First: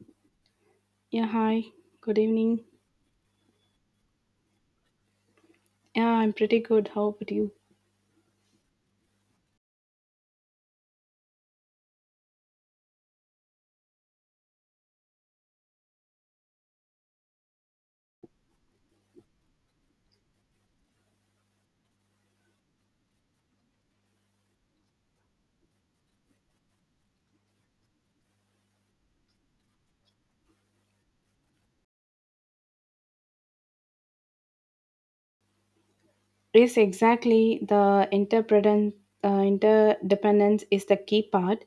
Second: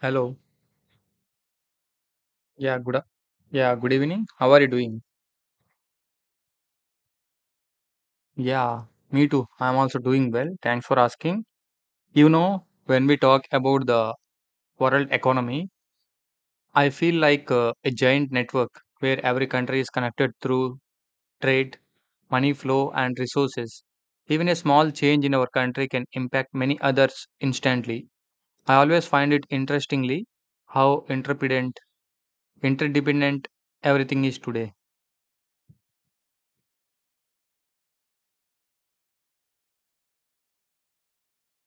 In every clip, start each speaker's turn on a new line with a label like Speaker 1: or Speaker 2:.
Speaker 1: Hello.
Speaker 2: Yeah, hi. Good evening.
Speaker 1: Yeah, good. a- Yeah, good evening. How are you doing?
Speaker 2: Yeah, I'm pretty good. How about you?
Speaker 1: Yeah, Me too. I'm also doing well. Thanks for asking. You know, when we talk about the world economy, I feel like a giant network where every country is connected through trade, money flow, and resources. Even a small change in our country can impact many others instantly. I always find it interestingly how interdependent everything is today.
Speaker 2: Yes, exactly. The interdependence is the key part.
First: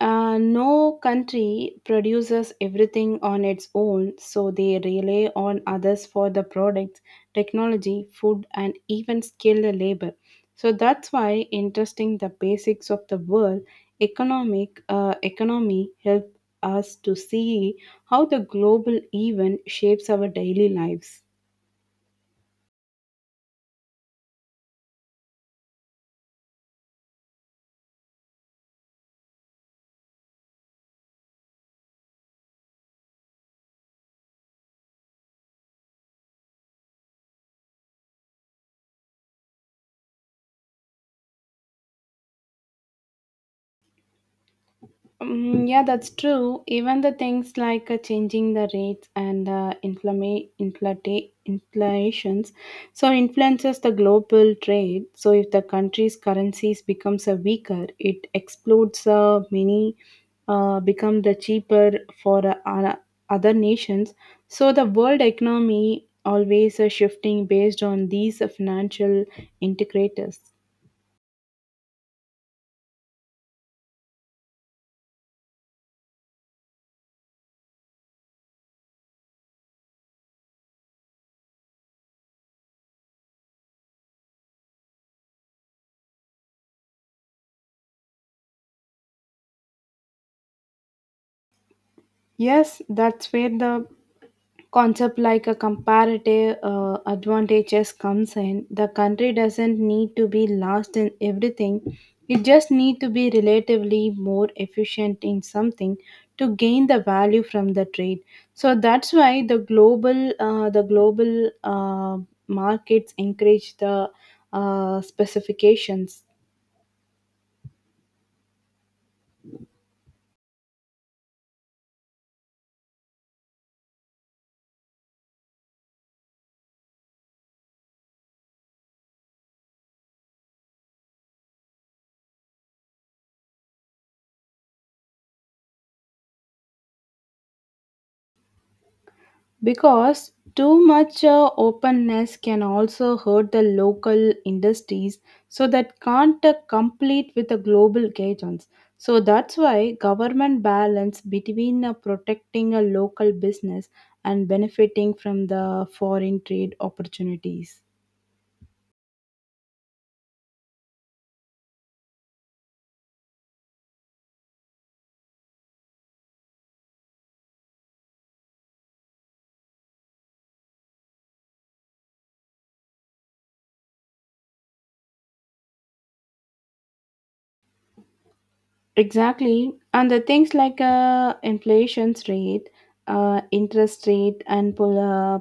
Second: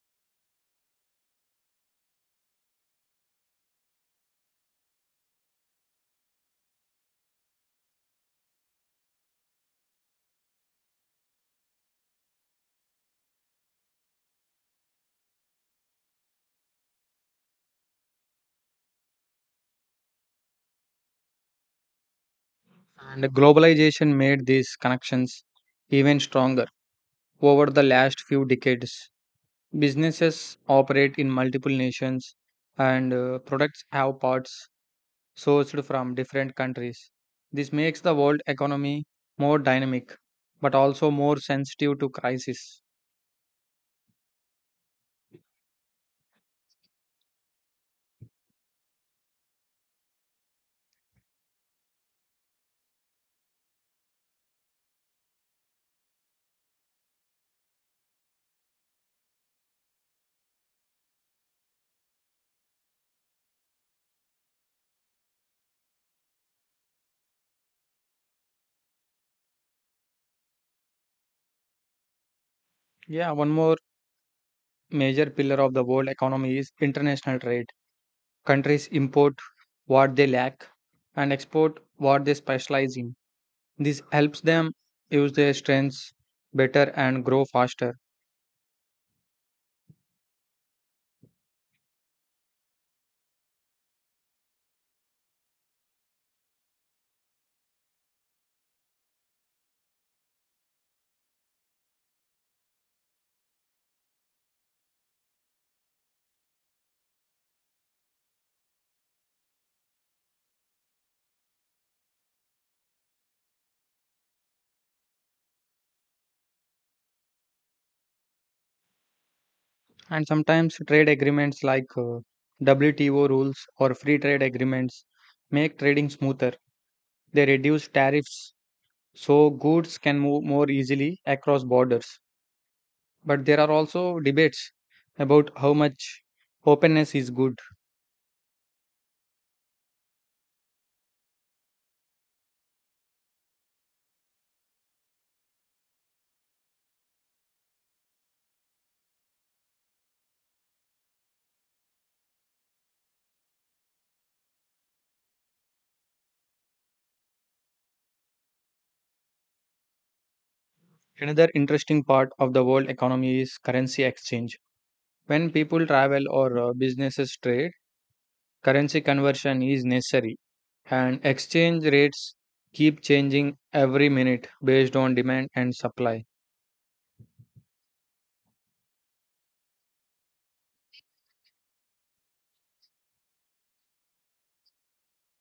Speaker 2: No country produces everything on its own, so they rely on others for the products, technology, food, and even skilled labor. So that's why interesting the basics of the world economic economy help us to see how the global event shapes our daily lives.
Speaker 1: And globalization made these connections even stronger. Over the last few decades, businesses operate in multiple nations and products have parts sourced from different countries. This makes the world economy more dynamic but also more sensitive to crisis.
Speaker 2: Mm, yeah, that's true. Even the things like changing the rates and inflations, so influences the global trade. So if the country's currencies becomes a weaker, it explodes many become the cheaper for other nations. So the world economy always shifting based on these financial integrators.
Speaker 1: Yeah, one more major pillar of the world economy is international trade. Countries import what they lack and export what they specialize in. This helps them use their strengths better and grow faster.
Speaker 2: Yes, that's where the concept like a comparative advantages comes in. The country doesn't need to be last in everything, it just need to be relatively more efficient in something to gain the value from the trade. So that's why the global the global uh, markets encourage the specifications.
Speaker 1: And sometimes trade agreements like WTO rules or free trade agreements make trading smoother. They reduce tariffs so goods can move more easily across borders. But there are also debates about how much openness is good.
Speaker 2: Because too much openness can also hurt the local industries, so that can't complete with the global guidance. So that's why government balance between protecting a local business and benefiting from the foreign trade opportunities.
Speaker 1: Another interesting part of the world economy is currency exchange. When people travel or businesses trade, currency conversion is necessary, and exchange rates keep changing every minute based on demand and supply.
Speaker 2: Exactly, and the things like inflation rate, interest rate, and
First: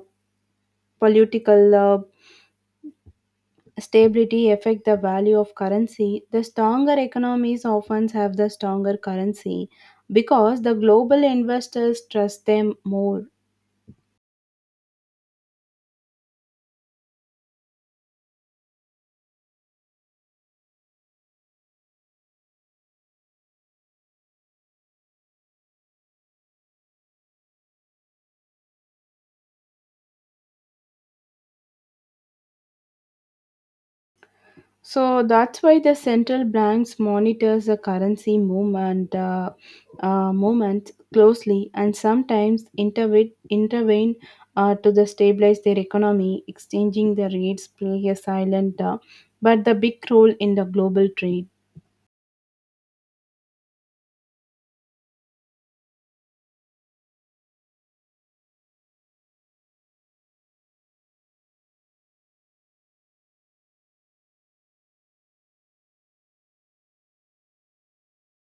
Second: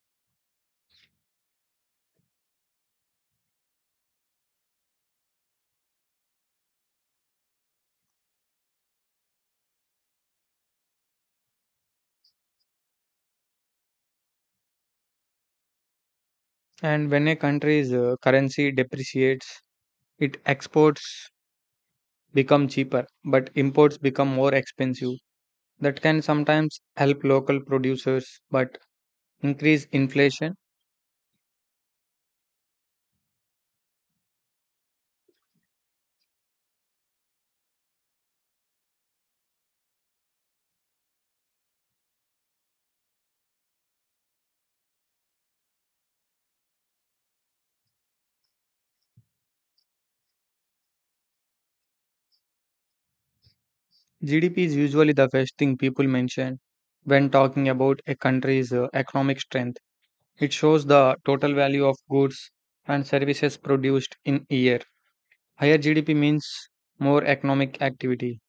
Speaker 2: political stability affect the value of currency. The stronger economies often have the stronger currency because the global investors trust them more.
Speaker 1: And when a country's currency depreciates, its exports become cheaper, but imports become more expensive. That can sometimes help local producers but increase inflation.
Speaker 2: So that's why the central banks monitors the currency movement closely, and sometimes intervene to the stabilize their economy. Exchanging the rates play a silent but the big role in the global trade.
Speaker 1: GDP is usually the first thing people mention when talking about a country's economic strength. It shows the total value of goods and services produced in a year. Higher GDP means more economic activity,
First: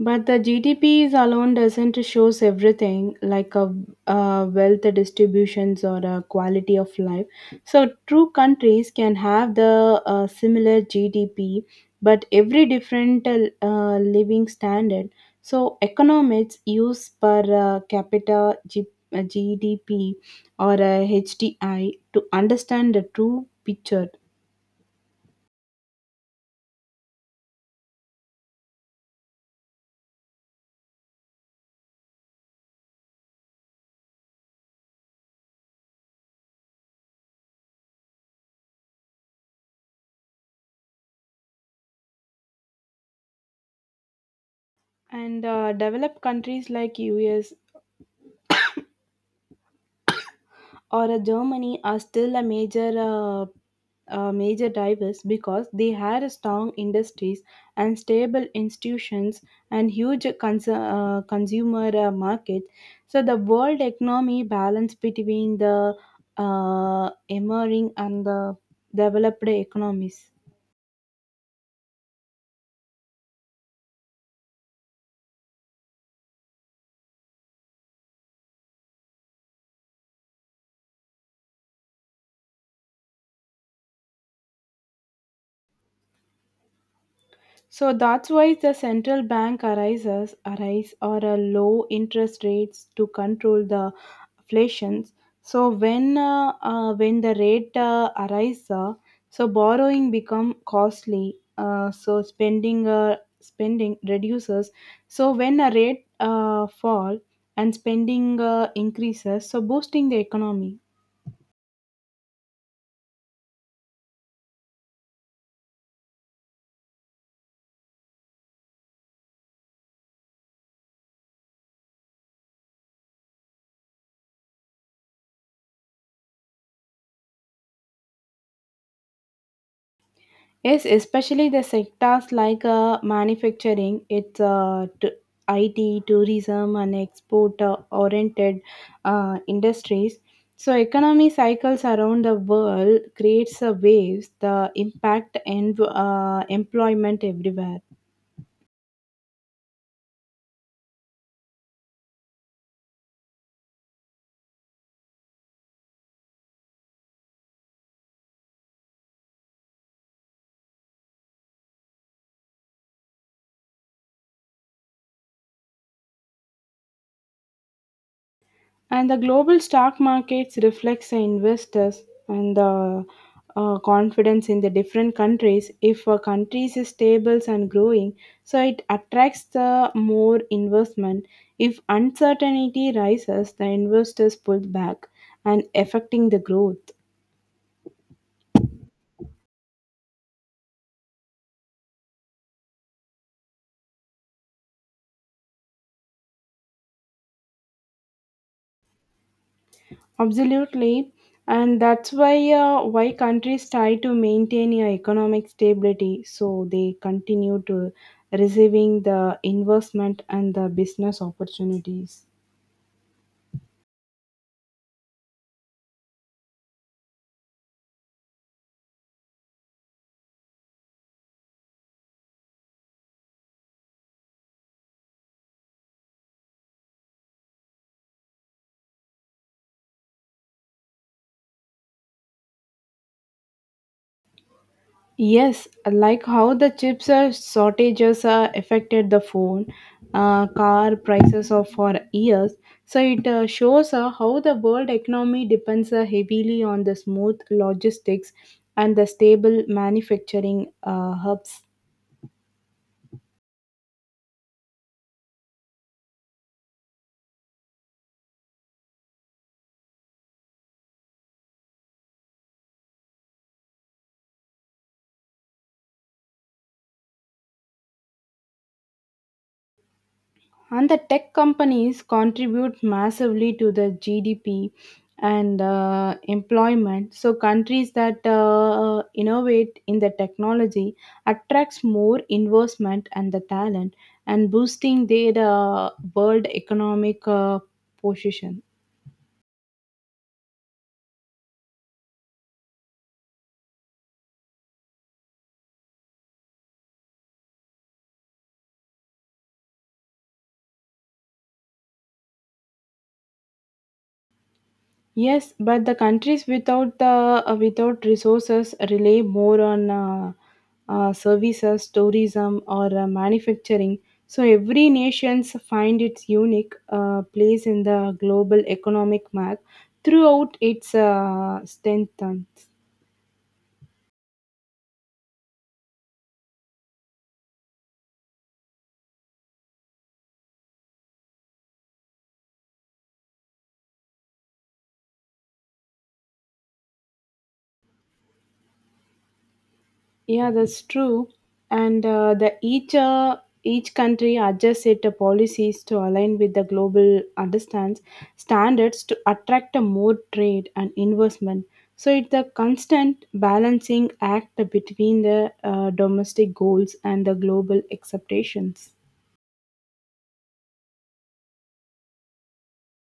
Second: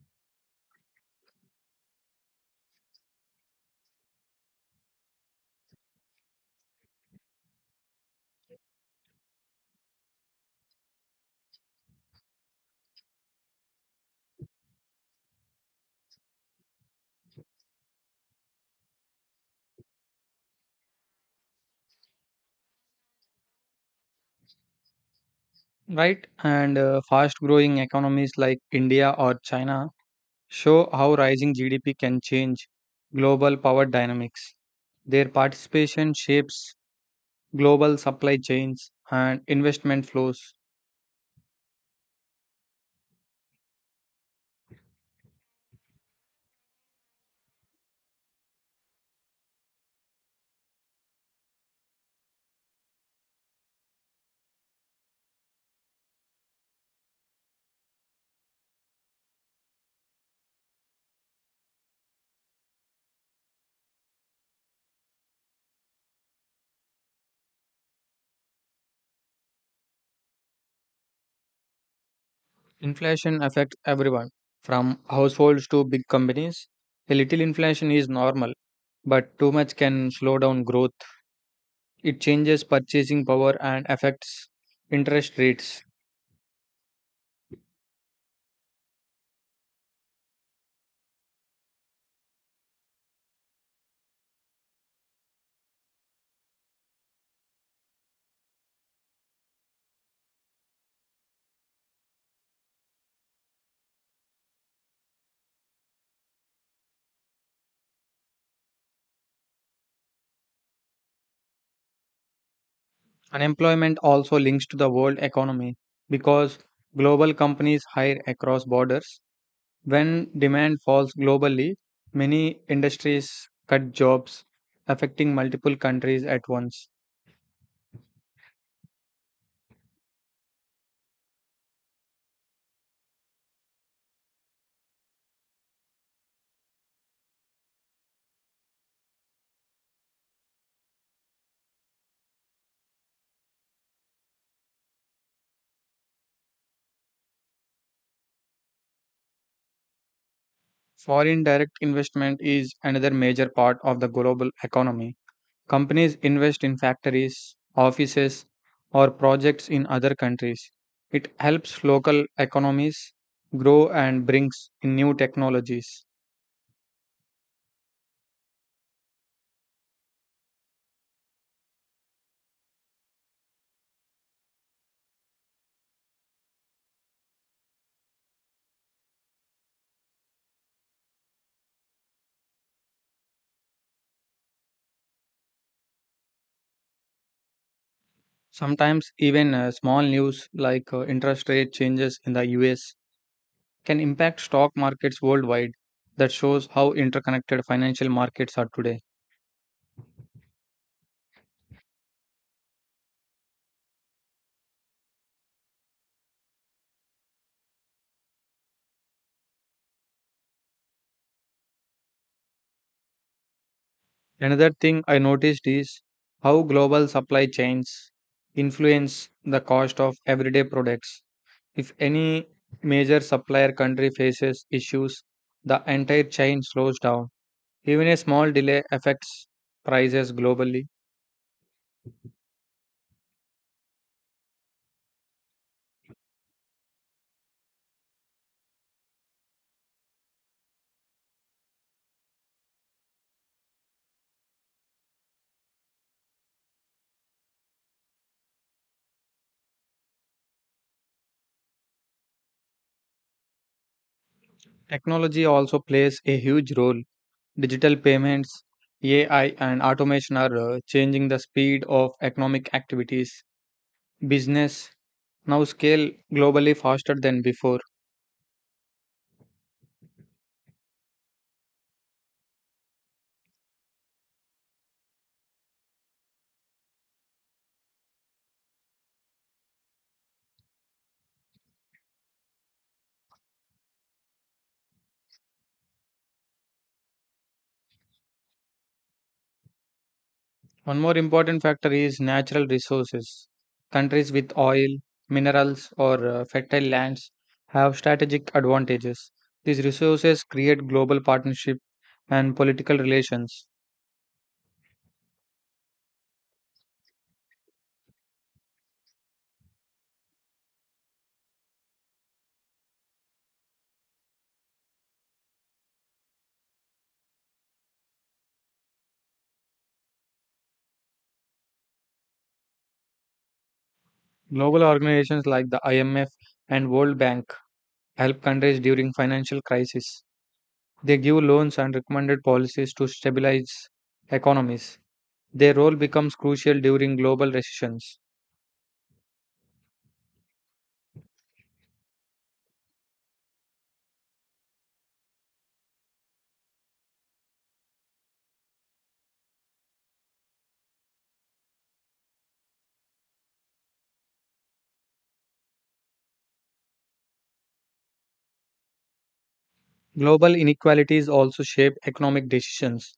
Speaker 2: But the GDP is alone doesn't shows everything like a wealth distributions or a quality of life. So true countries can have the similar GDP, but every different living standard. So economics use per capita GDP or a HDI to understand the true picture.
Speaker 1: right? And fast growing economies like India or China show how rising GDP can change global power dynamics. Their participation shapes global supply chains and investment flows.
Speaker 2: And developed countries like US or Germany are still a major drivers because they had strong industries and stable institutions and huge consumer market. So the world economy balance between the emerging and the developed economies.
Speaker 1: Inflation affects everyone, from households to big companies. A little inflation is normal, but too much can slow down growth. It changes purchasing power and affects interest rates.
Speaker 2: So that's why the central bank arise or a low interest rates to control the inflations. So when the rate arises, so borrowing become costly. So spending reduces. So when a rate fall and spending increases, so boosting the economy.
Speaker 1: Unemployment also links to the world economy because global companies hire across borders. When demand falls globally, many industries cut jobs, affecting multiple countries at once.
Speaker 2: Yes, especially the sectors like manufacturing, it's IT, tourism, and export-oriented industries. So, economy cycles around the world creates a waves, the impact and employment everywhere.
Speaker 1: Foreign direct investment is another major part of the global economy. Companies invest in factories, offices, or projects in other countries. It helps local economies grow and brings in new technologies.
Speaker 2: And the global stock markets reflects the investors and the confidence in the different countries. If a country is stable and growing, so it attracts the more investment. If uncertainty rises, the investors pull back and affecting the growth.
Speaker 1: Sometimes, even small news like interest rate changes in the US can impact stock markets worldwide. That shows how interconnected financial markets are today.
Speaker 2: Absolutely, and that's why countries try to maintain a economic stability, so they continue to receiving the investment and the business opportunities.
Speaker 1: Another thing I noticed is how global supply chains influence the cost of everyday products. If any major supplier country faces issues, the entire chain slows down. Even a small delay affects prices globally.
Speaker 2: Yes, like how the chips are shortages are affected the phone, car prices of for years. So it shows how the world economy depends heavily on the smooth logistics and the stable manufacturing hubs.
Speaker 1: Technology also plays a huge role. Digital payments, AI, and automation are changing the speed of economic activities. Business now scale globally faster than before.
Speaker 2: And the tech companies contribute massively to the gdp and employment. So countries that innovate in the technology attracts more investment and the talent, and boosting their world economic position.
Speaker 1: One more important factor is natural resources. Countries with oil, minerals, or fertile lands have strategic advantages. These resources create global partnership and political relations.
Speaker 2: Yes, but the countries without the without resources rely more on services, tourism, or manufacturing. So every nations find its unique place in the global economic map throughout its strength.
Speaker 1: Global organizations like the IMF and World Bank help countries during financial crisis. They give loans and recommended policies to stabilize economies. Their role becomes crucial during global recessions.
Speaker 2: Yeah, that's true. And the each country adjusts its policies to align with the global understands standards to attract a more trade and investment. So it's a constant balancing act between the domestic goals and the global expectations.
Speaker 1: Global inequalities also shape economic decisions.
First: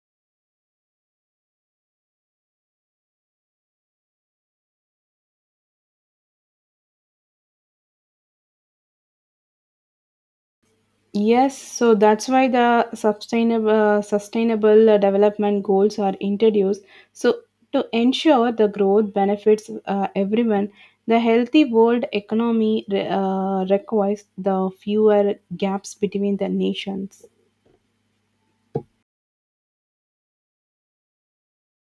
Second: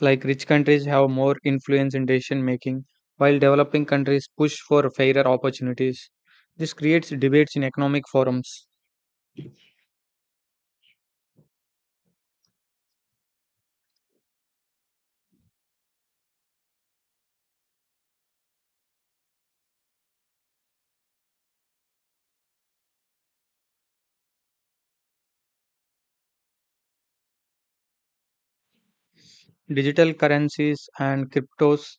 Speaker 1: Like rich countries have more influence in decision making, while developing countries push for fairer opportunities. This creates debates in economic forums.
Speaker 2: Yes, so that's why the sustainable development goals are introduced. So to ensure the growth benefits everyone, the healthy world economy requires the fewer gaps between the nations.
Speaker 1: Digital currencies and cryptos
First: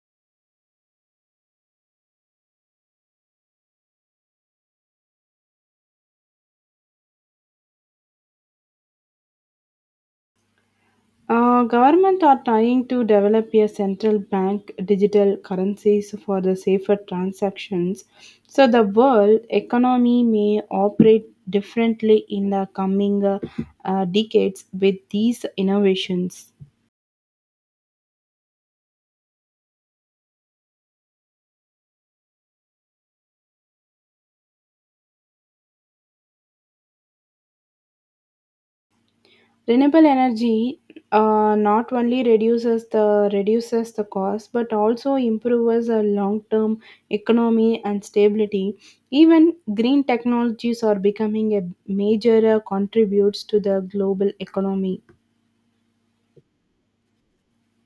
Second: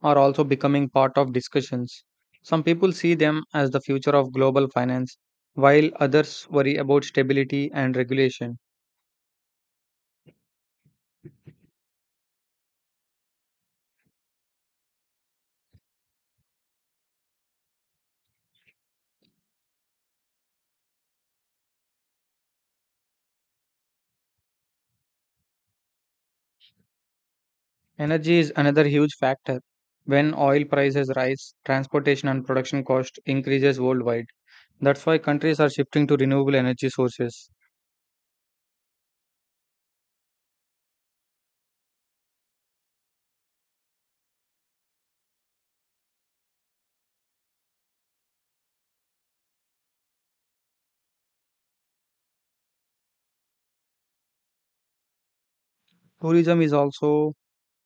Speaker 1: are also becoming part of discussions. Some people see them as the future of global finance, while others worry about stability and regulation.
Speaker 2: Government are trying to develop a central bank digital currencies for the safer transactions. So the world economy may operate differently in the coming decades with these innovations.
Speaker 1: Energy is another huge factor. When oil prices rise, transportation and production cost increases worldwide. That's why countries are shifting to renewable energy sources.
Speaker 2: Renewable energy not only reduces the cost, but also improves the long term economy and stability. Even green technologies are becoming a major contributes to the global economy.
Speaker 1: Tourism is also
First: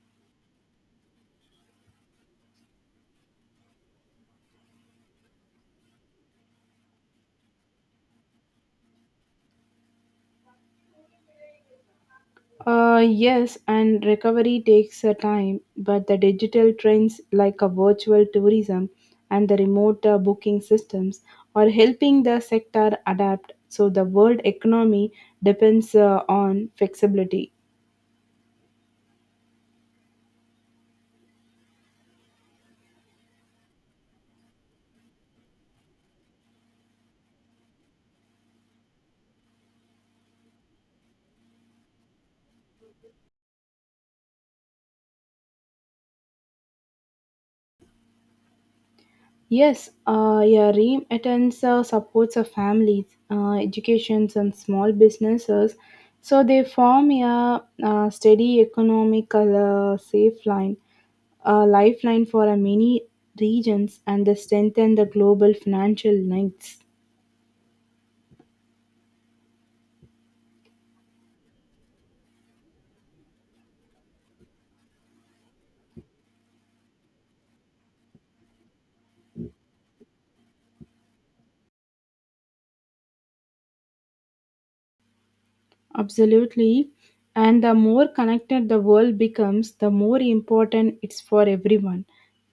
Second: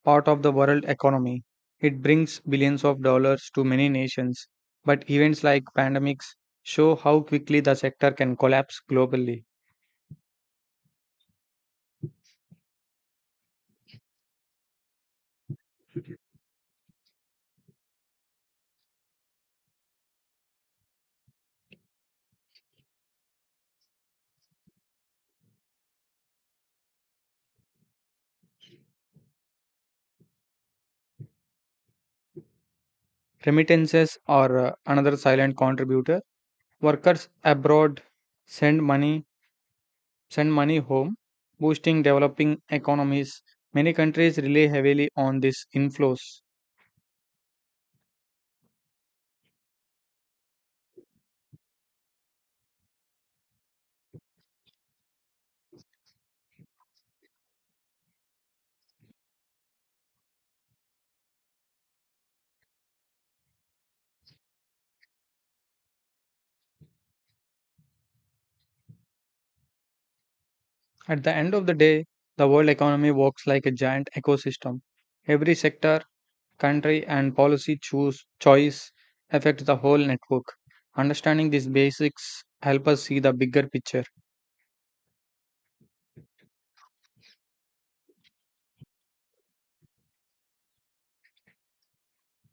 Speaker 1: part of the world economy. It brings billions of dollars to many nations, but events like pandemics show how quickly the sector can collapse globally.
Speaker 2: Yes, and recovery takes a time, but the digital trends like a virtual tourism and the remote booking systems are helping the sector adapt. So the world economy depends on flexibility.
Speaker 1: Remittances are another silent contributor. Workers abroad send money send money home, boosting developing economies. Many countries rely heavily on these inflows.
Speaker 2: Yes, yeah, REAM attends supports of families, educations, and small businesses, so they form yeah, a, steady economical safe line, a lifeline for many regions, and they strengthen the global financial links.
Speaker 1: At the end of the day, the world economy works like a giant ecosystem. Every sector country and policy choose choice affect the whole network. Understanding these basics help us see the bigger picture.
Speaker 2: Absolutely. And the more connected the world becomes, the more important it's for everyone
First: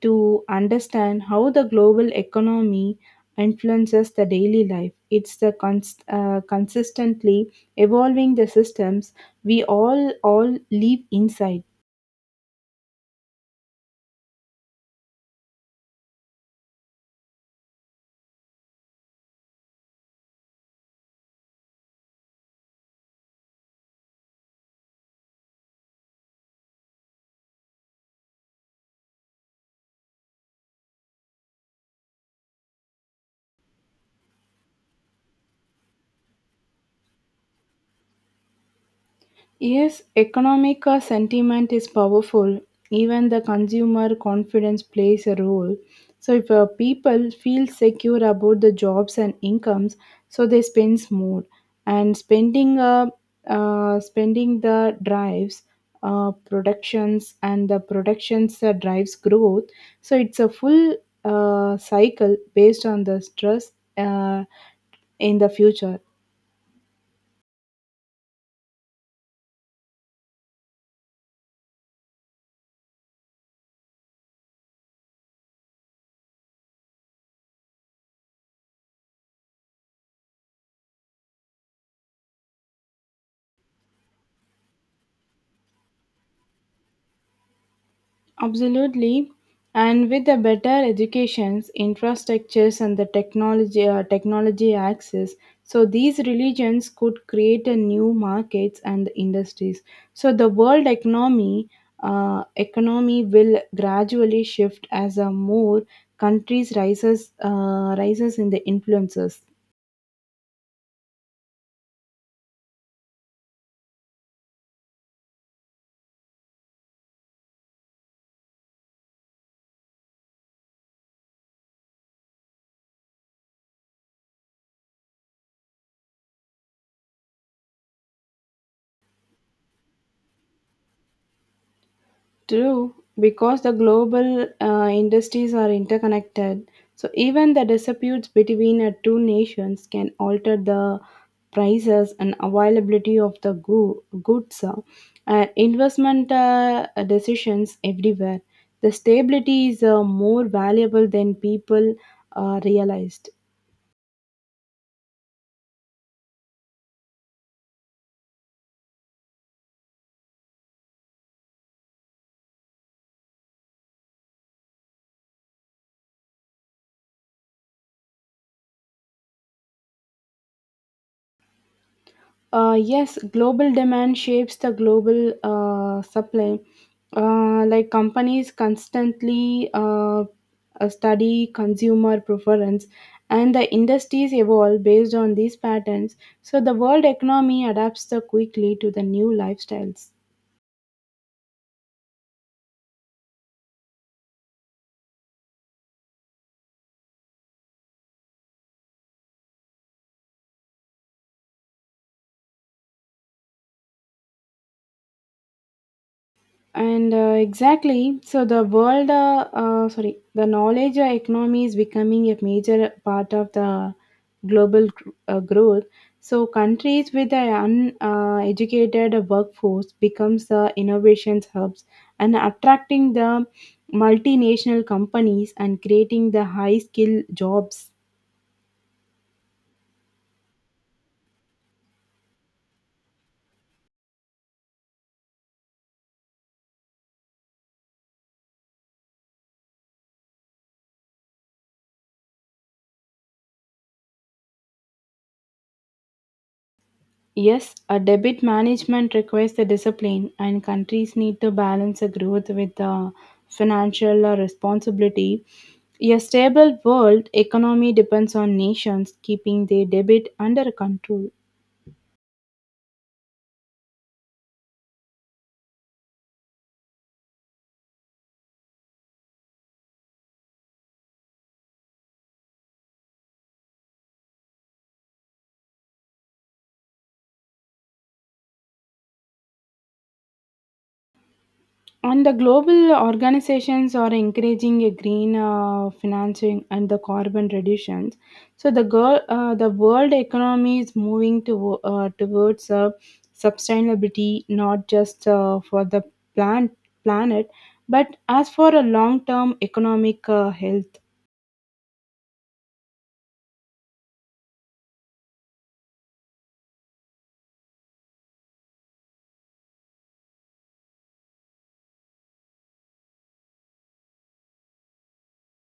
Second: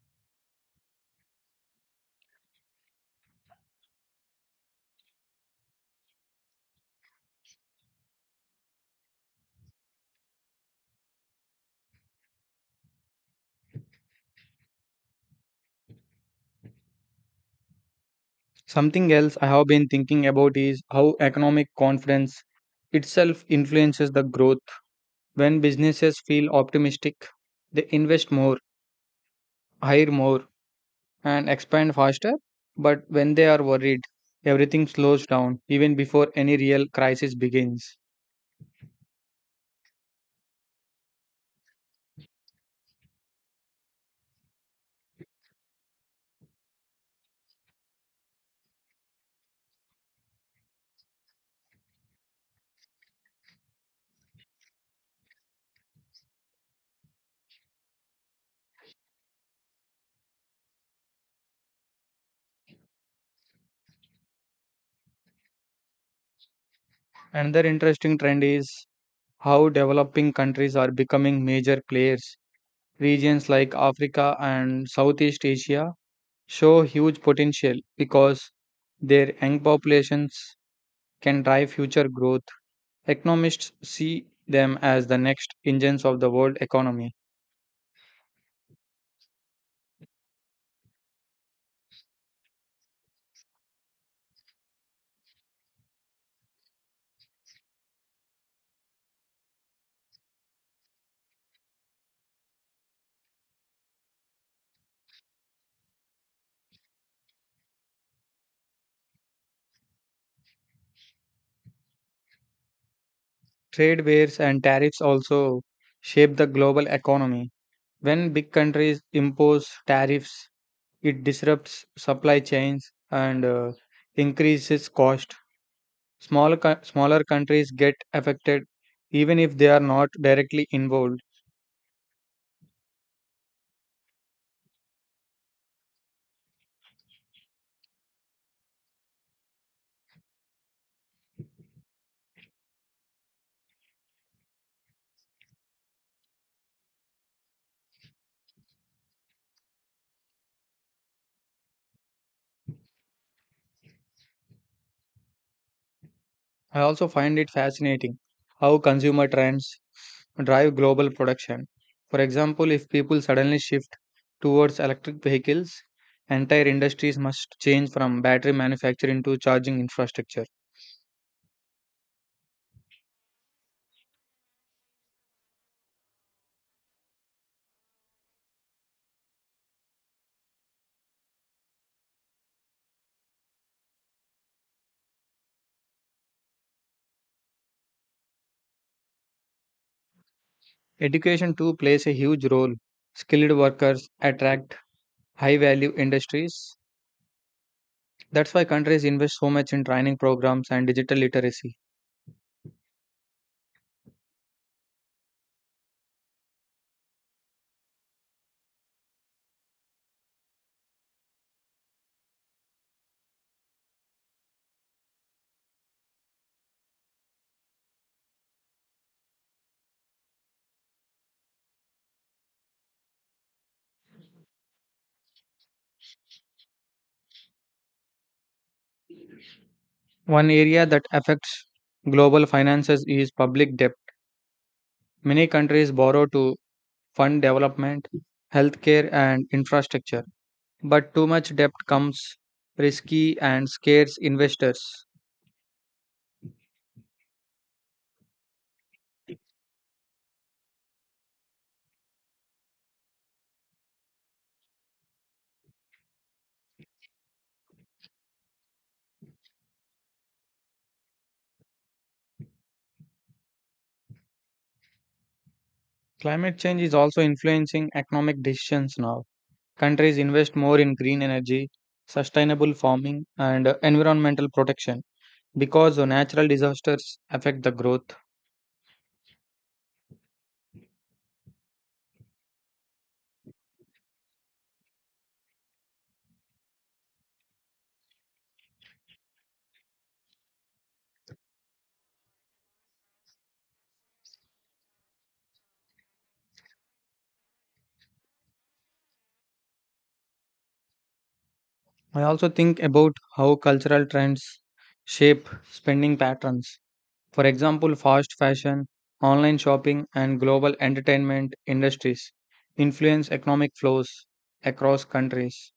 Speaker 2: to understand how the global economy influences the daily life. It's the consistently evolving the systems we all live inside.
Speaker 1: Something else I have been thinking about is how economic confidence itself influences the growth. When businesses feel optimistic, they invest more, hire more, and expand faster. But when they are worried, everything slows down even before any real crisis begins.
Speaker 2: Yes, economic sentiment is powerful. Even the consumer confidence plays a role. So if people feel secure about the jobs and incomes, so they spend more. And spending the drives, productions, and the productions drives growth. So it's a full cycle based on the stress in the future.
Speaker 1: Another interesting trend is how developing countries are becoming major players. Regions like Africa and Southeast Asia show huge potential because their young populations can drive future growth. Economists see them as the next engines of the world economy.
Speaker 2: Absolutely. And with the better educations, infrastructures, and the technology access, so these religions could create a new markets and industries. So the world economy will gradually shift as a more countries rises in the influences.
Speaker 1: Trade wars and tariffs also shape the global economy. When big countries impose tariffs, it disrupts supply chains and increases cost. Smaller countries get affected even if they are not directly involved.
Speaker 2: True, because the global industries are interconnected. So even the disputes between two nations can alter the prices and availability of the goods and investment decisions everywhere. The stability is more valuable than people realized.
Speaker 1: I also find it fascinating how consumer trends drive global production. For example, if people suddenly shift towards electric vehicles, entire industries must change from battery manufacturing to charging infrastructure.
Speaker 2: Yes, global demand shapes the global supply. Like companies constantly study consumer preference, and the industries evolve based on these patterns. So the world economy adapts the quickly to the new lifestyles.
Speaker 1: Education too plays a huge role. Skilled workers attract high value industries. That's why countries invest so much in training programs and digital literacy.
Speaker 2: And exactly, so the world sorry the knowledge economy is becoming a major part of the global growth. So countries with an uneducated workforce becomes the innovations hubs, and attracting the multinational companies, and creating the high skill jobs.
Speaker 1: One area that affects global finances is public debt. Many countries borrow to fund development, healthcare, and infrastructure, but too much debt comes risky and scares investors.
Speaker 2: Yes, a debit management requires the discipline, and countries need to balance the growth with the financial responsibility. A stable world economy depends on nations keeping their debit under control.
Speaker 1: Climate change is also influencing economic decisions now. Countries invest more in green energy, sustainable farming, and environmental protection because the natural disasters affect the growth.
Speaker 2: And the global organizations are encouraging a green financing and the carbon reductions. So the the world economy is moving towards sustainability, not just for the plant, planet, but as for a long-term economic health.
Speaker 1: I also think about how cultural trends shape spending patterns. For example, fast fashion, online shopping, and global entertainment industries influence economic flows across countries.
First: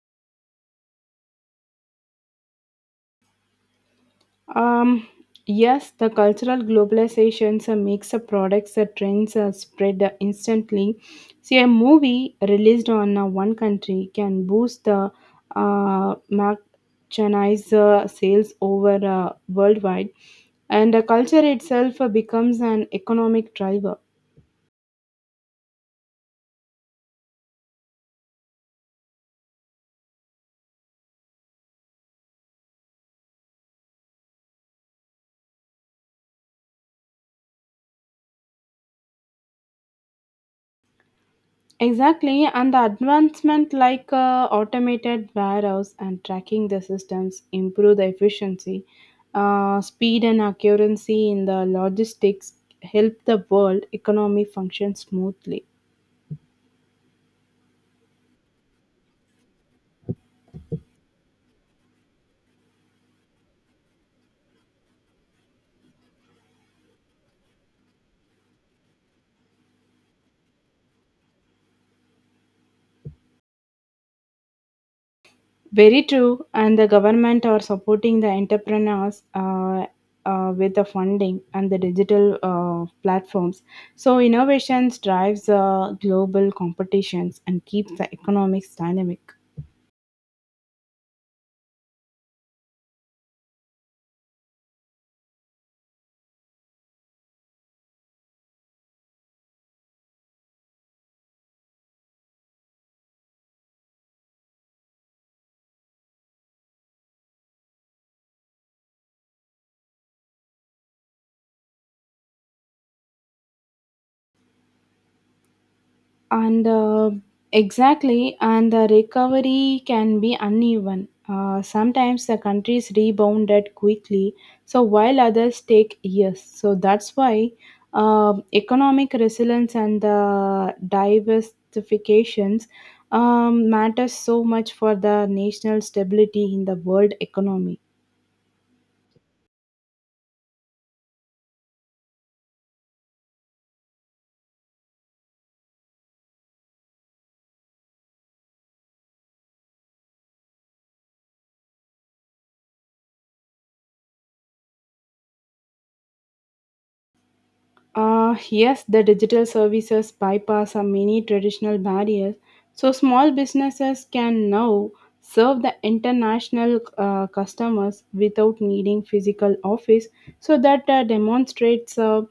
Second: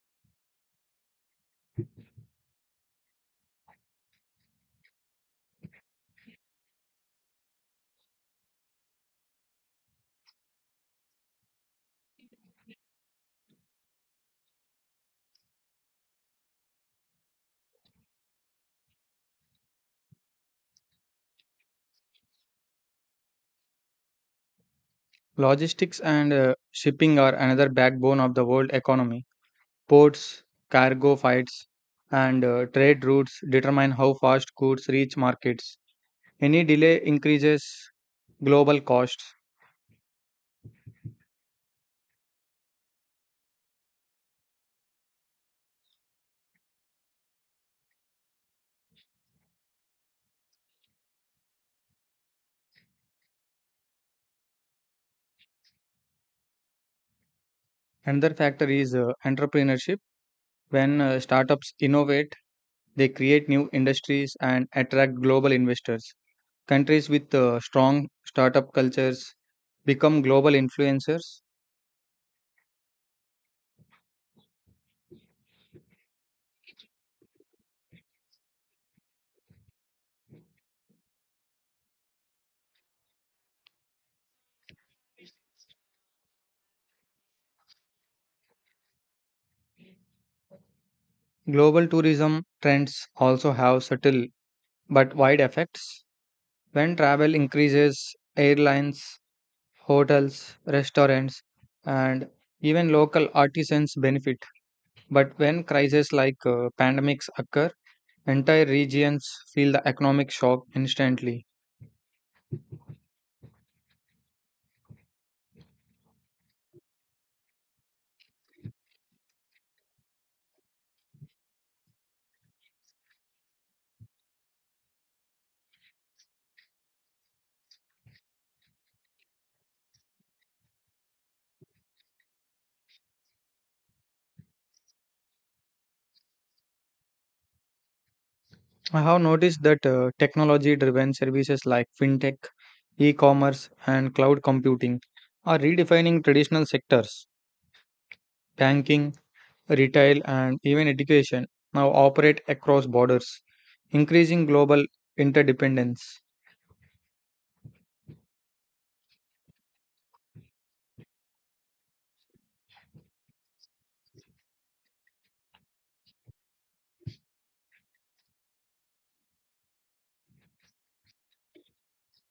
Speaker 2: Um, yes, the cultural globalizations makes the products the trends spread instantly. See, a movie released on one country can boost the merchandise sales over worldwide, and the culture itself becomes an economic driver.
Speaker 1: Logistics and shipping are another backbone of the world economy. Ports, cargo flights, and trade routes determine how fast goods reach markets. Any delay increases global costs.
Speaker 2: Exactly, and the advancement like automated warehouse and tracking the systems improve the efficiency, speed, and accuracy in the logistics help the world economy function smoothly.
Speaker 1: Another factor is entrepreneurship. When startups innovate, they create new industries and attract global investors. Countries with strong startup cultures become global influencers.
Speaker 2: Very true, and the government are supporting the entrepreneurs with the funding and the digital platforms. So innovations drives global competitions and keeps the economics dynamic.
Speaker 1: Global tourism trends also have subtle but wide effects. When travel increases, airlines, hotels, restaurants, and even local artisans benefit. But when crises like pandemics occur, entire regions feel the economic shock instantly.
Speaker 2: And exactly, and the recovery can be uneven. Sometimes the countries rebounded quickly, so while others take years. So that's why economic resilience and the diversifications matters so much for the national stability in the world economy.
Speaker 1: I have noticed that technology driven services like fintech, e commerce, and cloud computing are redefining traditional sectors. Banking, retail, and even education now operate across borders, increasing global interdependence.
Speaker 2: Yes, the digital services bypass are many traditional barriers, so small businesses can now serve the international customers without needing physical office. So that demonstrates uh,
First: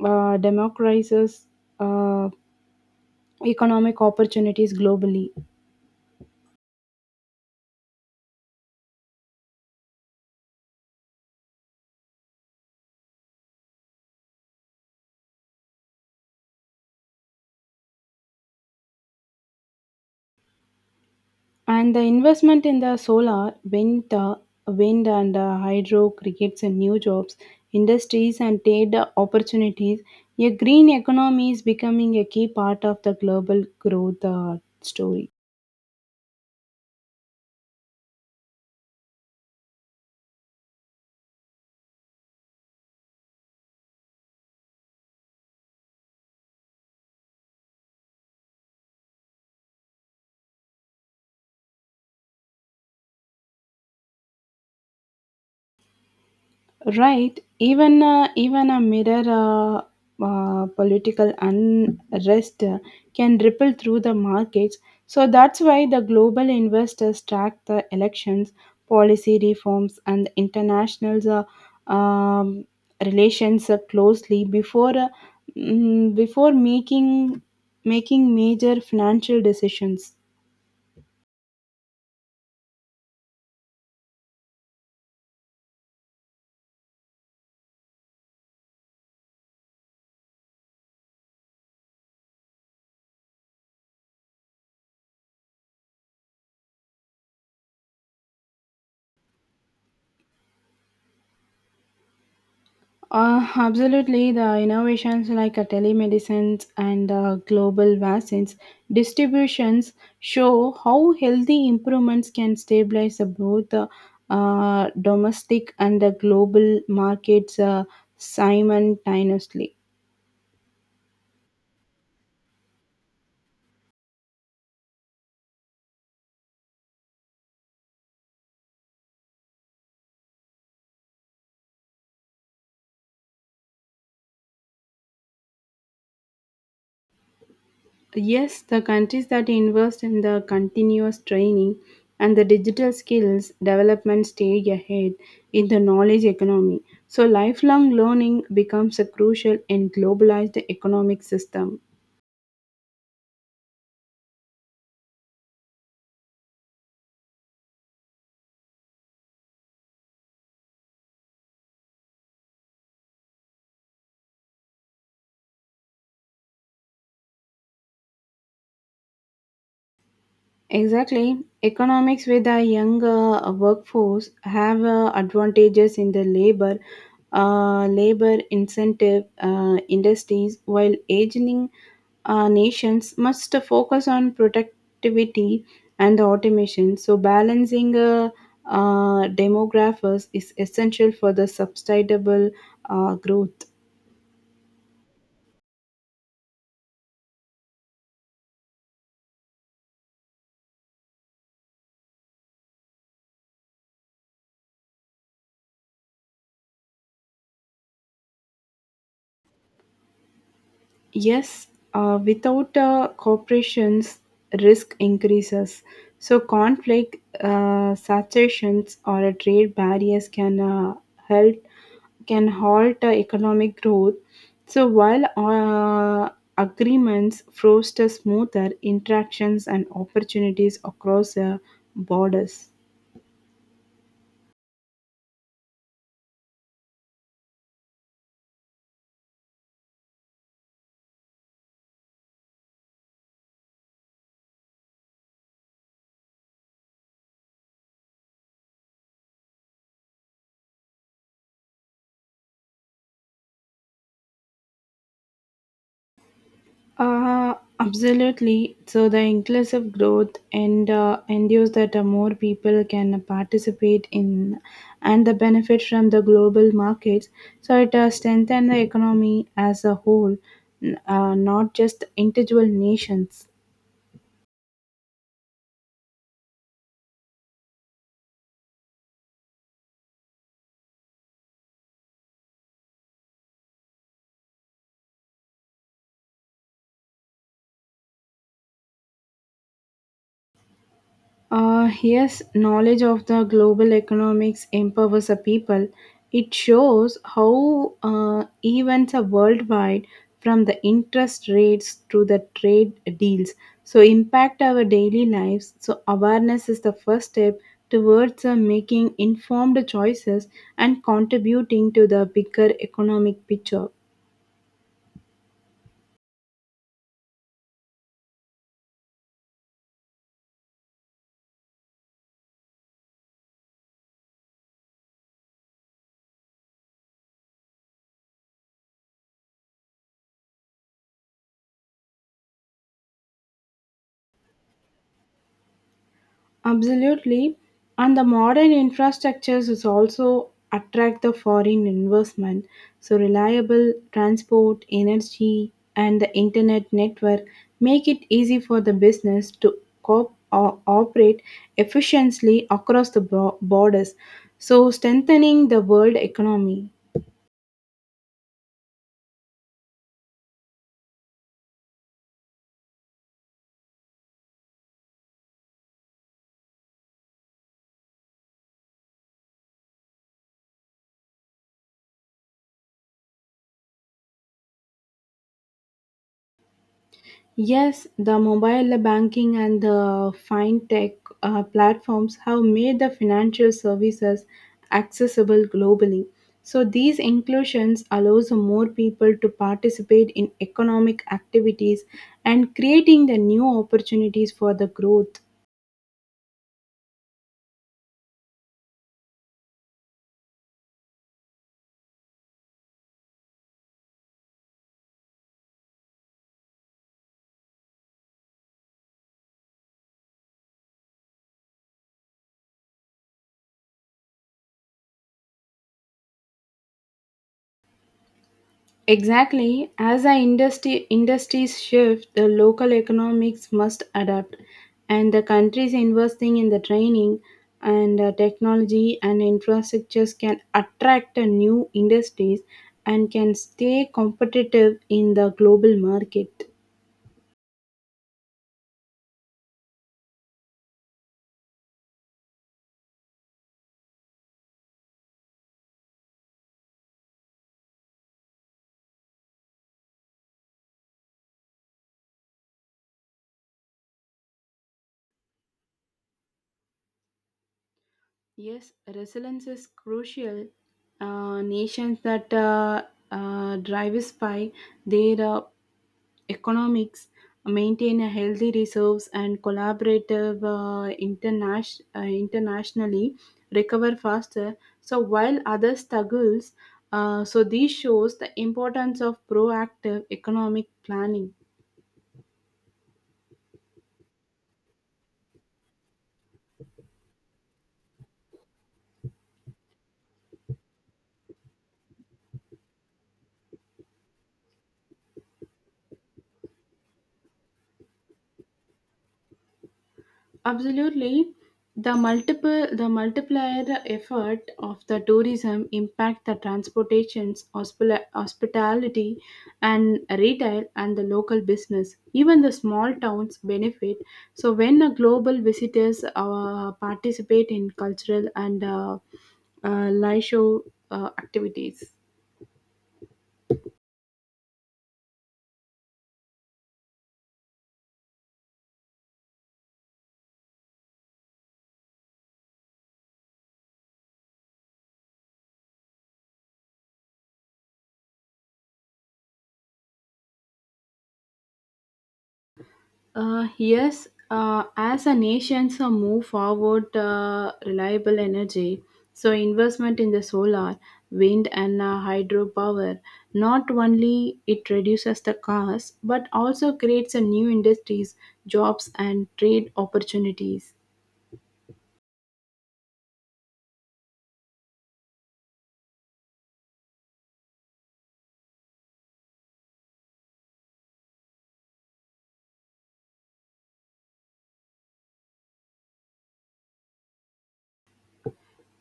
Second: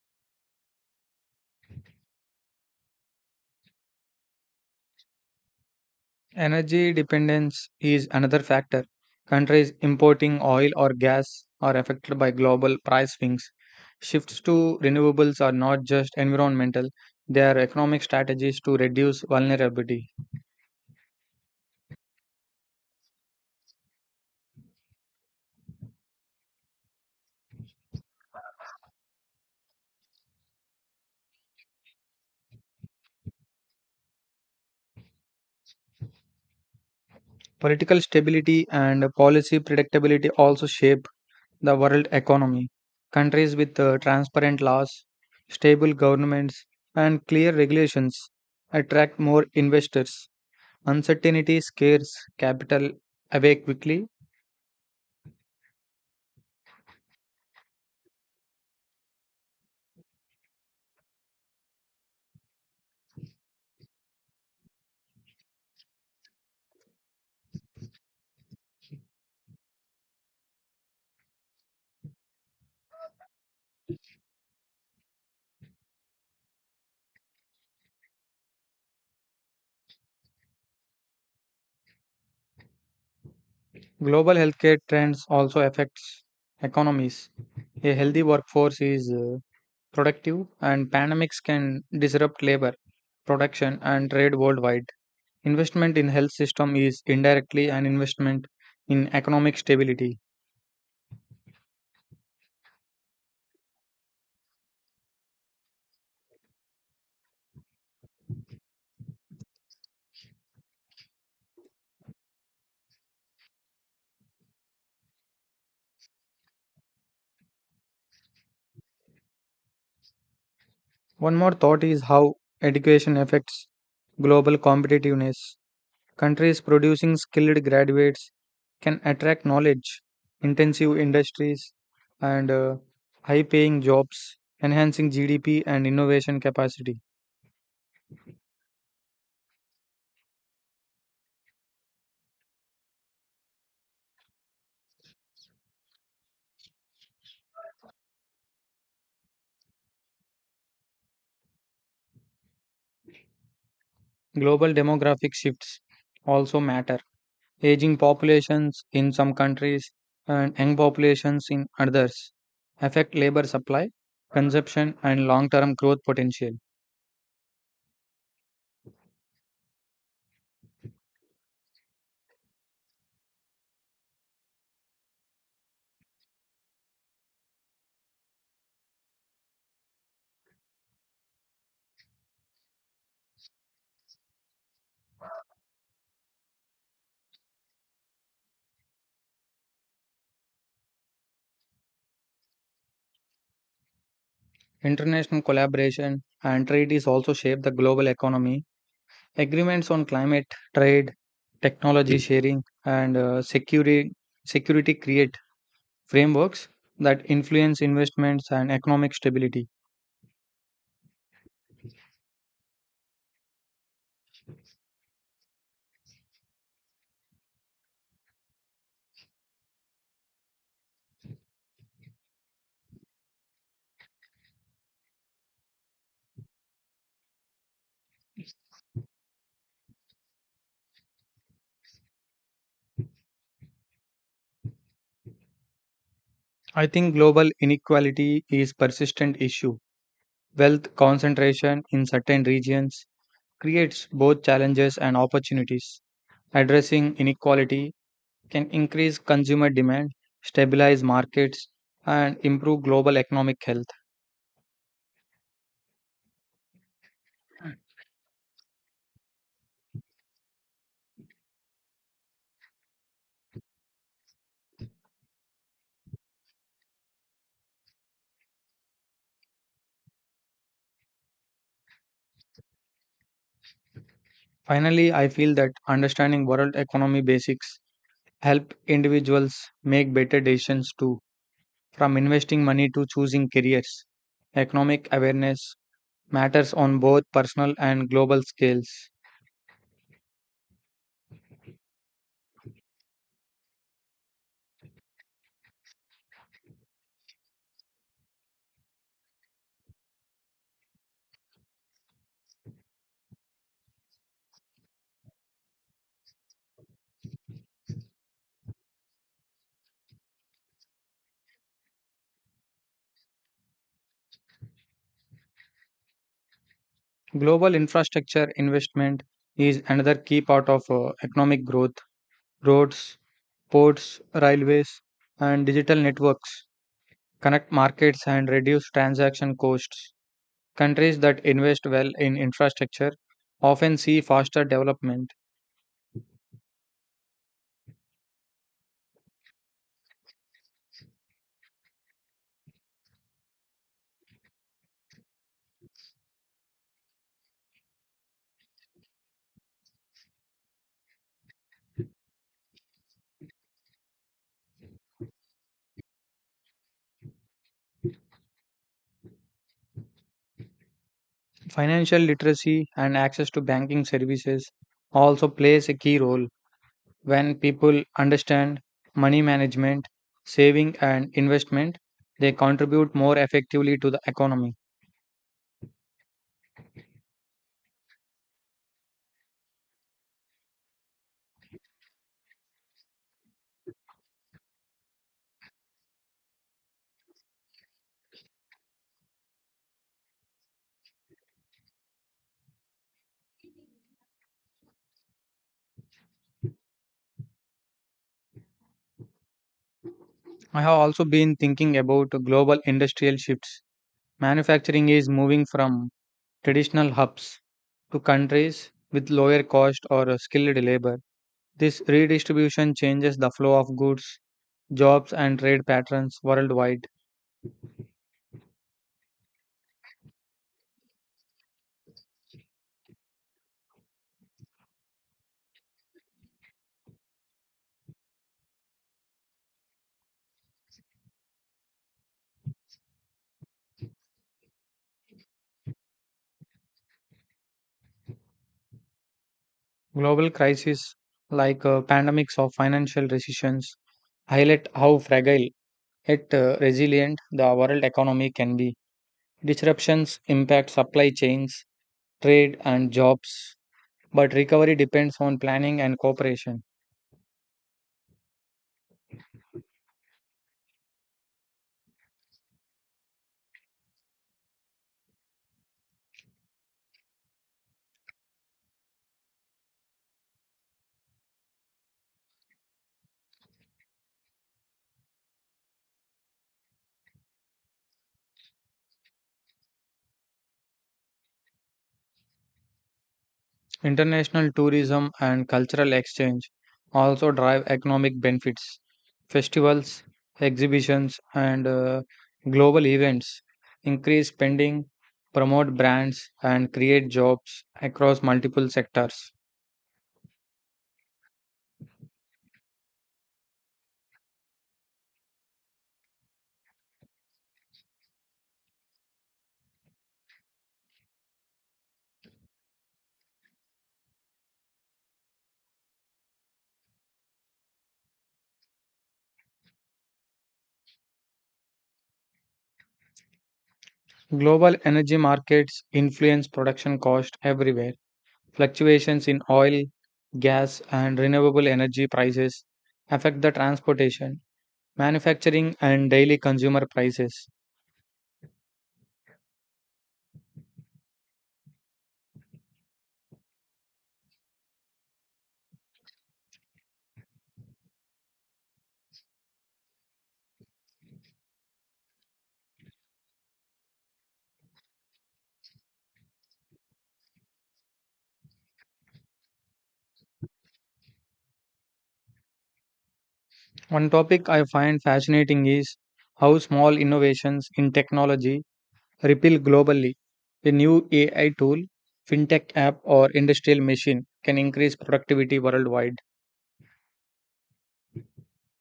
Speaker 2: uh, democratizes uh, economic opportunities globally.
Speaker 1: Energy dependence is another factor. Countries importing oil or gas are affected by global price swings. Shifts to renewables are not just environmental, they are economic strategies to reduce vulnerability.
Speaker 2: And the investment in the solar, wind and hydro creates a new jobs, industries, and trade opportunities. A green economy is becoming a key part of the global growth story.
Speaker 1: Political stability and policy predictability also shape the world economy. Countries with transparent laws, stable governments, and clear regulations attract more investors. Uncertainty scares capital away quickly.
Speaker 2: Right. Even a mirror political unrest can ripple through the markets. So that's why the global investors track the elections, policy reforms, and international uh, um, relations closely before making major financial decisions.
Speaker 1: Global healthcare trends also affects economies. A healthy workforce is productive, and pandemics can disrupt labor, production, and trade worldwide. Investment in health system is indirectly an investment in economic stability.
Speaker 2: Absolutely, the innovations like telemedicines and global vaccines distributions show how healthy improvements can stabilize both the domestic and the global markets simultaneously.
Speaker 1: One more thought is how education affects global competitiveness. Countries producing skilled graduates can attract knowledge intensive industries and high paying jobs, enhancing GDP and innovation capacity.
Speaker 2: Yes, the countries that invest in the continuous training and the digital skills development stay ahead in the knowledge economy. So, lifelong learning becomes a crucial in globalized economic system.
Speaker 1: Global demographic shifts also matter. Aging populations in some countries and young populations in others affect labor supply, consumption, and long term growth potential.
Speaker 2: Exactly. Economics with a younger workforce have advantages in the labor, labor incentive industries, while aging nations must focus on productivity and automation. So balancing demographics is essential for the sustainable growth.
Speaker 1: International collaboration and treaties also shape the global economy. Agreements on climate, trade, technology sharing, and security create frameworks that influence investments and economic stability.
Speaker 2: Yes, without corporations, risk increases. So, conflict, saturations, or a trade barriers can help can halt economic growth. So, while agreements foster smoother interactions and opportunities across borders.
Speaker 1: I think global inequality is persistent issue. Wealth concentration in certain regions creates both challenges and opportunities. Addressing inequality can increase consumer demand, stabilize markets, and improve global economic health.
Speaker 2: Absolutely. So the inclusive growth and ensures that more people can participate in and the benefit from the global markets. So it strengthens the economy as a whole, not just individual nations.
Speaker 1: Finally, I feel that understanding world economy basics help individuals make better decisions too. From investing money to choosing careers, economic awareness matters on both personal and global scales.
Speaker 2: Yes, knowledge of the global economics empowers a people. It shows how events are worldwide, from the interest rates to the trade deals, so impact our daily lives. So awareness is the first step towards making informed choices and contributing to the bigger economic picture.
Speaker 1: Global infrastructure investment is another key part of economic growth. Roads, ports, railways, and digital networks connect markets and reduce transaction costs. Countries that invest well in infrastructure often see faster development.
Speaker 2: Absolutely. And the modern infrastructures is also attract the foreign investment. So reliable transport, energy, and the internet network make it easy for the business to cope or operate efficiently across the borders. So strengthening the world economy.
Speaker 1: Financial literacy and access to banking services also plays a key role. When people understand money management, saving and investment, they contribute more effectively to the economy.
Speaker 2: Yes, the mobile banking and the fintech platforms have made the financial services accessible globally. So these inclusions allows more people to participate in economic activities and creating the new opportunities for the growth.
Speaker 1: I have also been thinking about global industrial shifts. Manufacturing is moving from traditional hubs to countries with lower cost or skilled labor. This redistribution changes the flow of goods, jobs, and trade patterns worldwide.
Speaker 2: Exactly. As the industry industries shift, the local economics must adapt, and the countries investing in the training and technology and infrastructures can attract new industries and can stay competitive in the global market.
Speaker 1: Global crises like pandemics or financial recessions highlight how fragile yet resilient the world economy can be. Disruptions impact supply chains, trade, and jobs, but recovery depends on planning and cooperation.
Speaker 2: Yes, resilience is crucial. Nations that diversify their economics, maintain a healthy reserves and collaborative internationally recover faster. So while others struggles, so this shows the importance of proactive economic planning.
Speaker 1: International tourism and cultural exchange also drive economic benefits. Festivals, exhibitions, and global events increase spending, promote brands, and create jobs across multiple sectors.
Speaker 2: Absolutely. The multiple the multiplier effort of the tourism impact the transportations, hospitality and retail and the local business. Even the small towns benefit. So when the global visitors participate in cultural and leisure activities.
Speaker 1: Global energy markets influence production cost everywhere. Fluctuations in oil, gas, and renewable energy prices affect the transportation, manufacturing, and daily consumer prices.
Speaker 2: Yes, as a nations move forward reliable energy, so investment in the solar, wind, and hydropower not only it reduces the cost but also creates a new industries, jobs, and trade opportunities.
Speaker 1: One topic I find fascinating is how small innovations in technology ripple globally. A new AI tool, fintech app, or industrial machine can increase productivity worldwide.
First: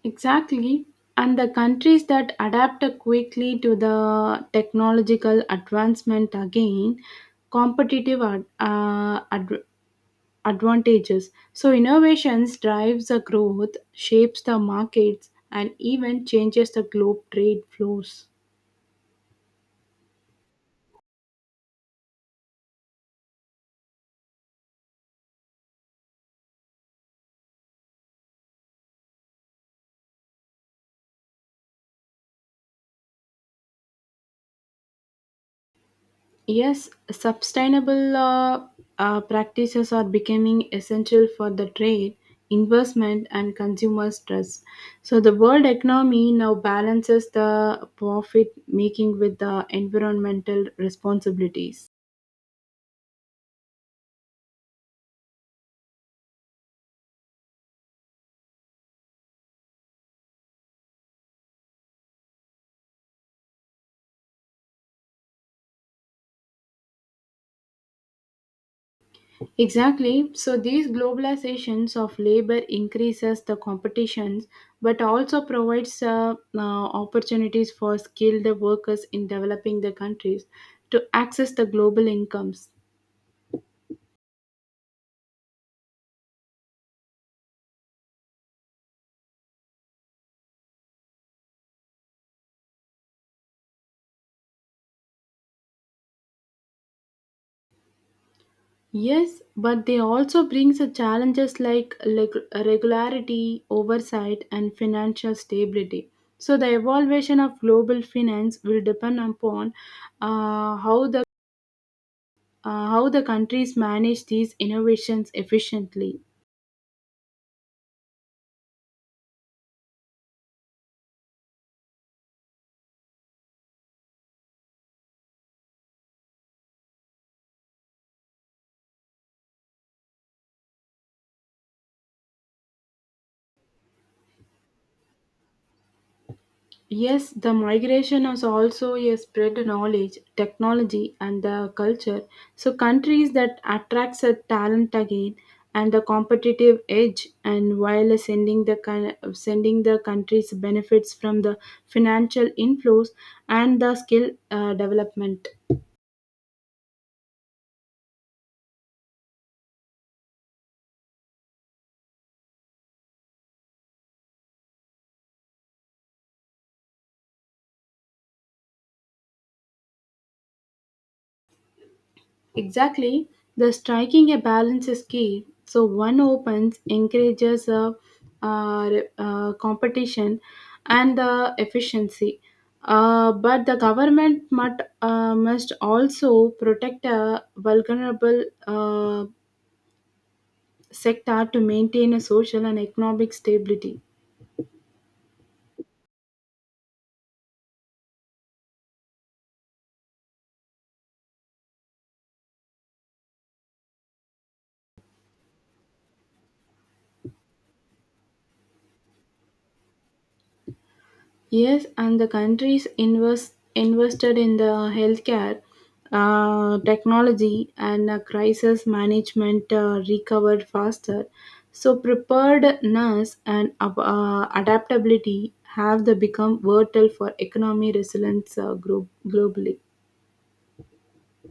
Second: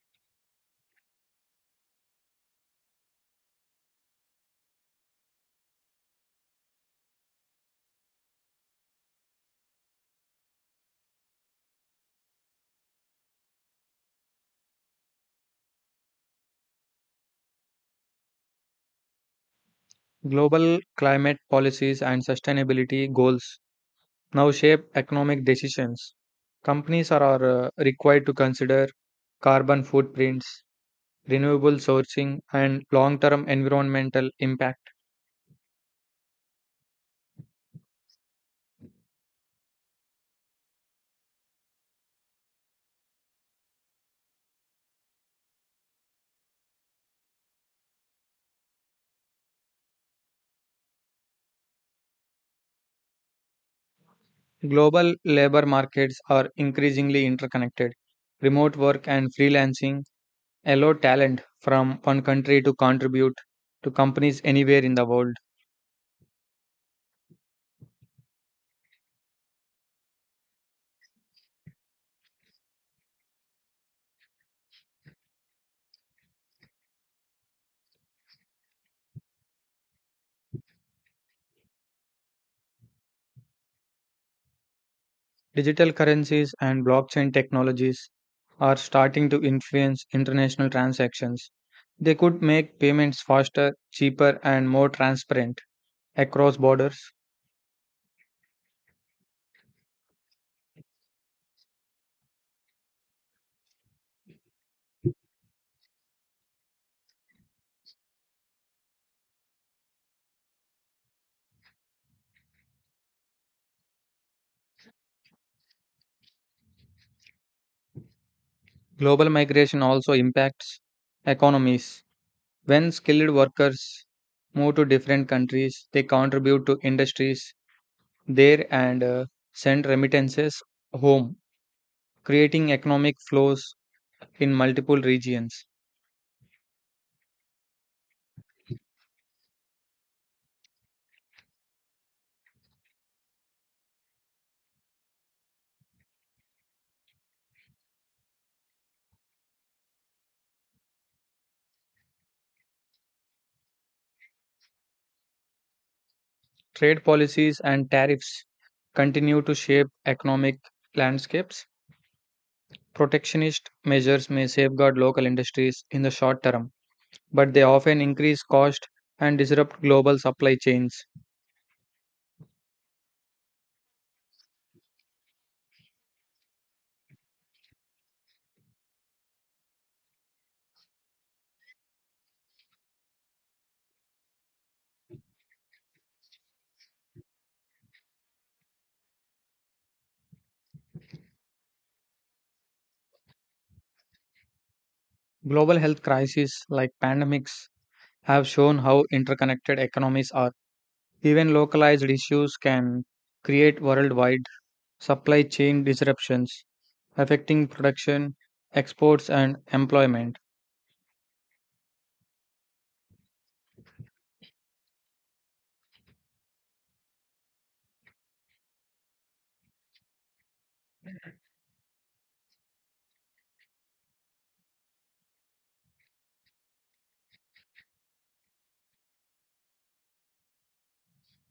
Speaker 2: Exactly, and the countries that adapt quickly to the technological advancement again competitive advantages. So innovations drives the growth, shapes the markets and even changes the globe trade flows.
Speaker 1: Global climate policies and sustainability goals now shape economic decisions. Companies are required to consider carbon footprints, renewable sourcing, and long term environmental impact.
Speaker 2: Yes, sustainable practices are becoming essential for the trade, investment, and consumers' trust. So, the world economy now balances the profit making with the environmental responsibilities.
Speaker 1: Global labor markets are increasingly interconnected. Remote work and freelancing allow talent from one country to contribute to companies anywhere in the world.
Speaker 2: Exactly. So these globalizations of labor increases the competitions, but also provides opportunities for skilled workers in developing the countries to access the global incomes.
Speaker 1: Digital currencies and blockchain technologies are starting to influence international transactions. They could make payments faster, cheaper, and more transparent across borders.
Speaker 2: Yes, but they also brings the challenges like regularity, oversight, and financial stability. So the evaluation of global finance will depend upon uh, how the how the countries manage these innovations efficiently.
Speaker 1: Global migration also impacts economies. When skilled workers move to different countries, they contribute to industries there and send remittances home, creating economic flows in multiple regions.
Speaker 2: Yes, the migration is also a spread knowledge, technology, and the culture. So countries that attracts a talent again and the competitive edge, and while sending the sending the countries benefits from the financial inflows and the skill development.
Speaker 1: Trade policies and tariffs continue to shape economic landscapes. Protectionist measures may safeguard local industries in the short term, but they often increase cost and disrupt global supply chains.
Speaker 2: Exactly, the striking a balance is key. So one opens encourages a, uh, competition and the efficiency, but the government must also protect a vulnerable sector to maintain a social and economic stability.
Speaker 1: Global health crises like pandemics have shown how interconnected economies are. Even localized issues can create worldwide supply chain disruptions, affecting production, exports, and employment.
Speaker 2: Yes, and the countries invested in the healthcare, technology, and crisis management recovered faster. So, preparedness and adaptability have the become vital for economy resilience globally.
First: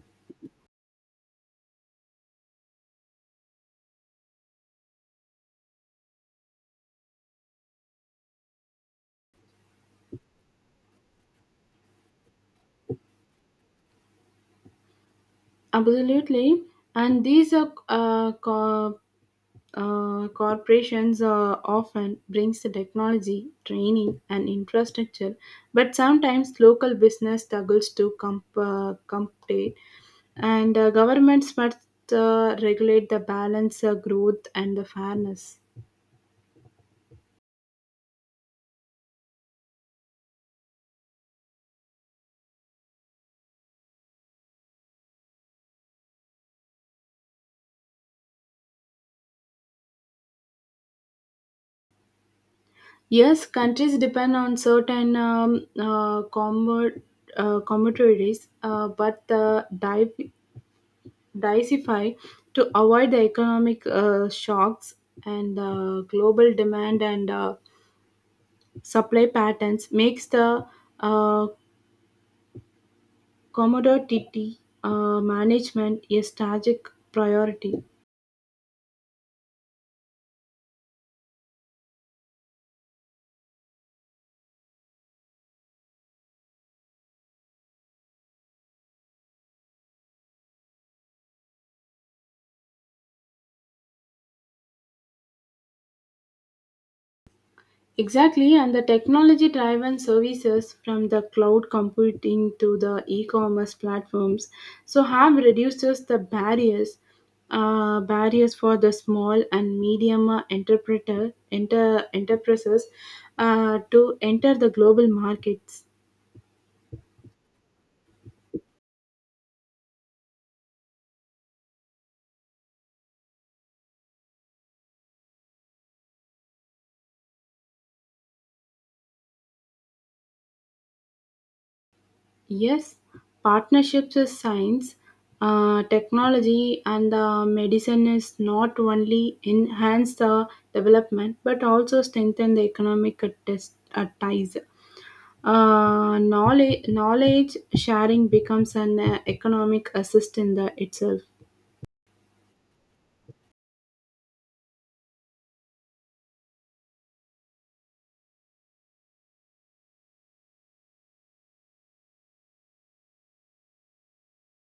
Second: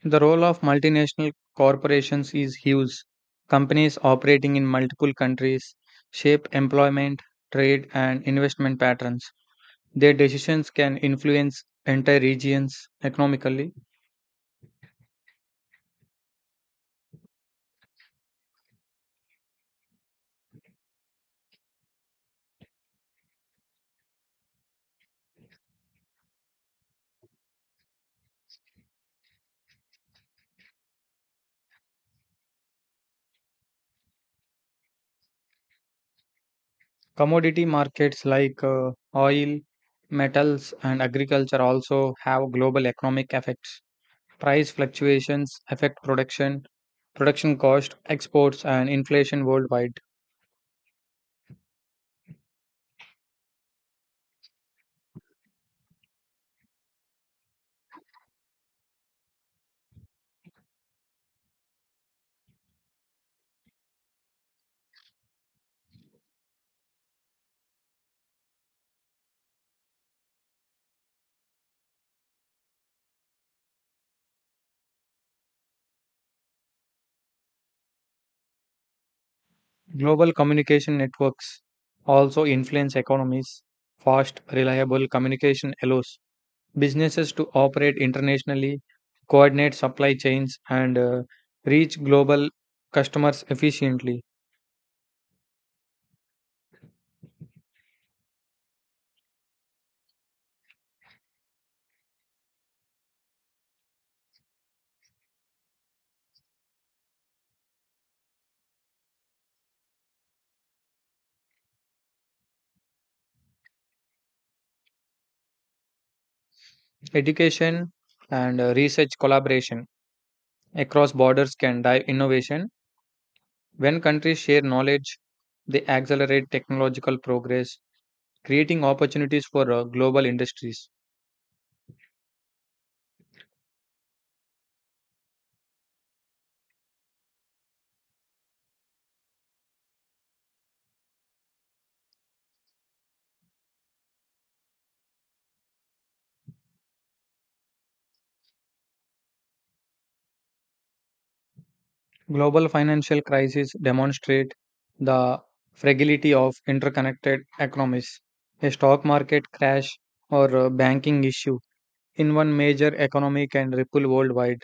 Speaker 1: The role of multinational corporations is huge. Companies operating in multiple countries shape employment, trade, and investment patterns. Their decisions can influence entire regions economically.
Speaker 2: Absolutely. And these are corporations often brings the technology, training, and infrastructure, but sometimes local business struggles to compete, and governments must regulate the balance, growth, and the fairness.
Speaker 1: Commodity markets like oil, metals, and agriculture also have global economic effects. Price fluctuations affect production cost, exports, and inflation worldwide.
Speaker 2: Yes, countries depend on certain commodities, but the diversify to avoid the economic shocks and global demand and supply patterns makes the uh, commodity management a strategic priority.
Speaker 1: Global communication networks also influence economies. Fast, reliable communication allows businesses to operate internationally, coordinate supply chains, and reach global customers efficiently.
Speaker 2: Exactly, and the technology driven services from the cloud computing to the e commerce platforms so have reduces the barriers for the small and medium enterprises to enter the global markets.
Speaker 1: Education and research collaboration across borders can drive innovation. When countries share knowledge, they accelerate technological progress creating opportunities for global industries.
Speaker 2: Yes, partnerships is science, technology, and the medicine is not only enhance the development but also strengthen the economic ties. Knowledge knowledge sharing becomes an economic assist in the itself.
Speaker 1: Global financial crises demonstrate the fragility of interconnected economies. A stock market crash or a banking issue in one major economy can ripple worldwide.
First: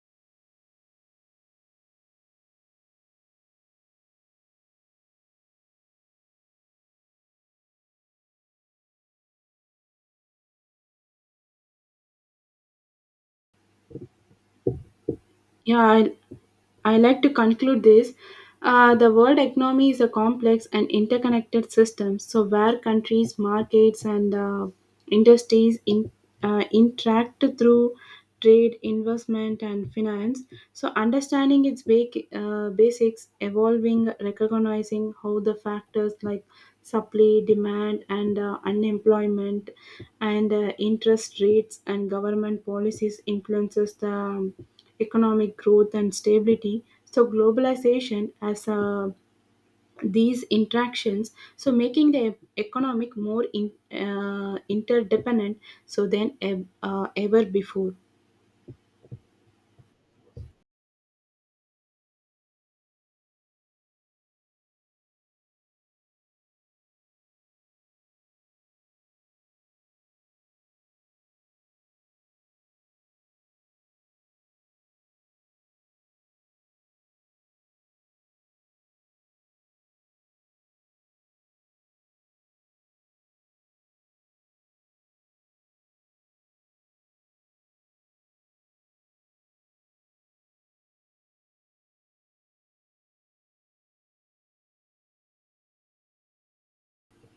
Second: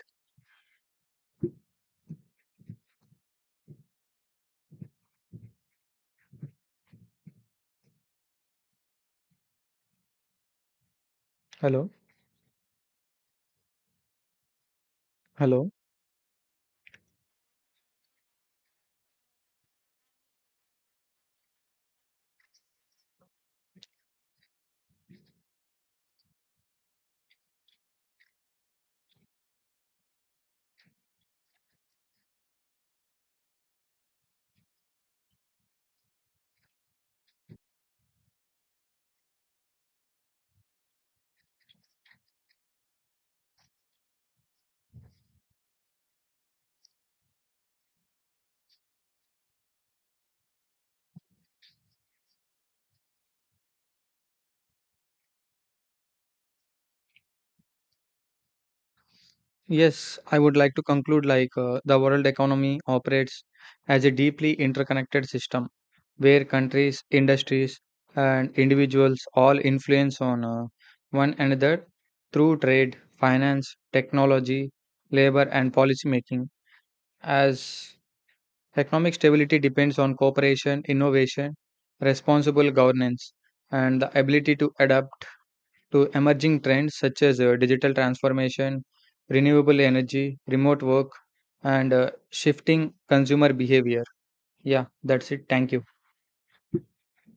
Speaker 1: Hello, hello.
Speaker 2: Yeah, I like to conclude this. The world economy is a complex and interconnected system, so where countries, markets, and industries in, interact through trade, investment, and finance. So, understanding its basics, evolving, recognizing how the factors like supply, demand, and unemployment, and interest rates and government policies influences the economic growth and stability so globalization as these interactions so making the economic more interdependent so than ever before
Speaker 1: Yes, I would like to conclude like the world economy operates as a deeply interconnected system where countries, industries, and individuals all influence on one another through trade, finance, technology, labor, and policy making. As economic stability depends on cooperation, innovation, responsible governance, and the ability to adapt to emerging trends such as digital transformation, renewable energy, remote work, and shifting consumer behavior. Yeah, that's it. Thank you.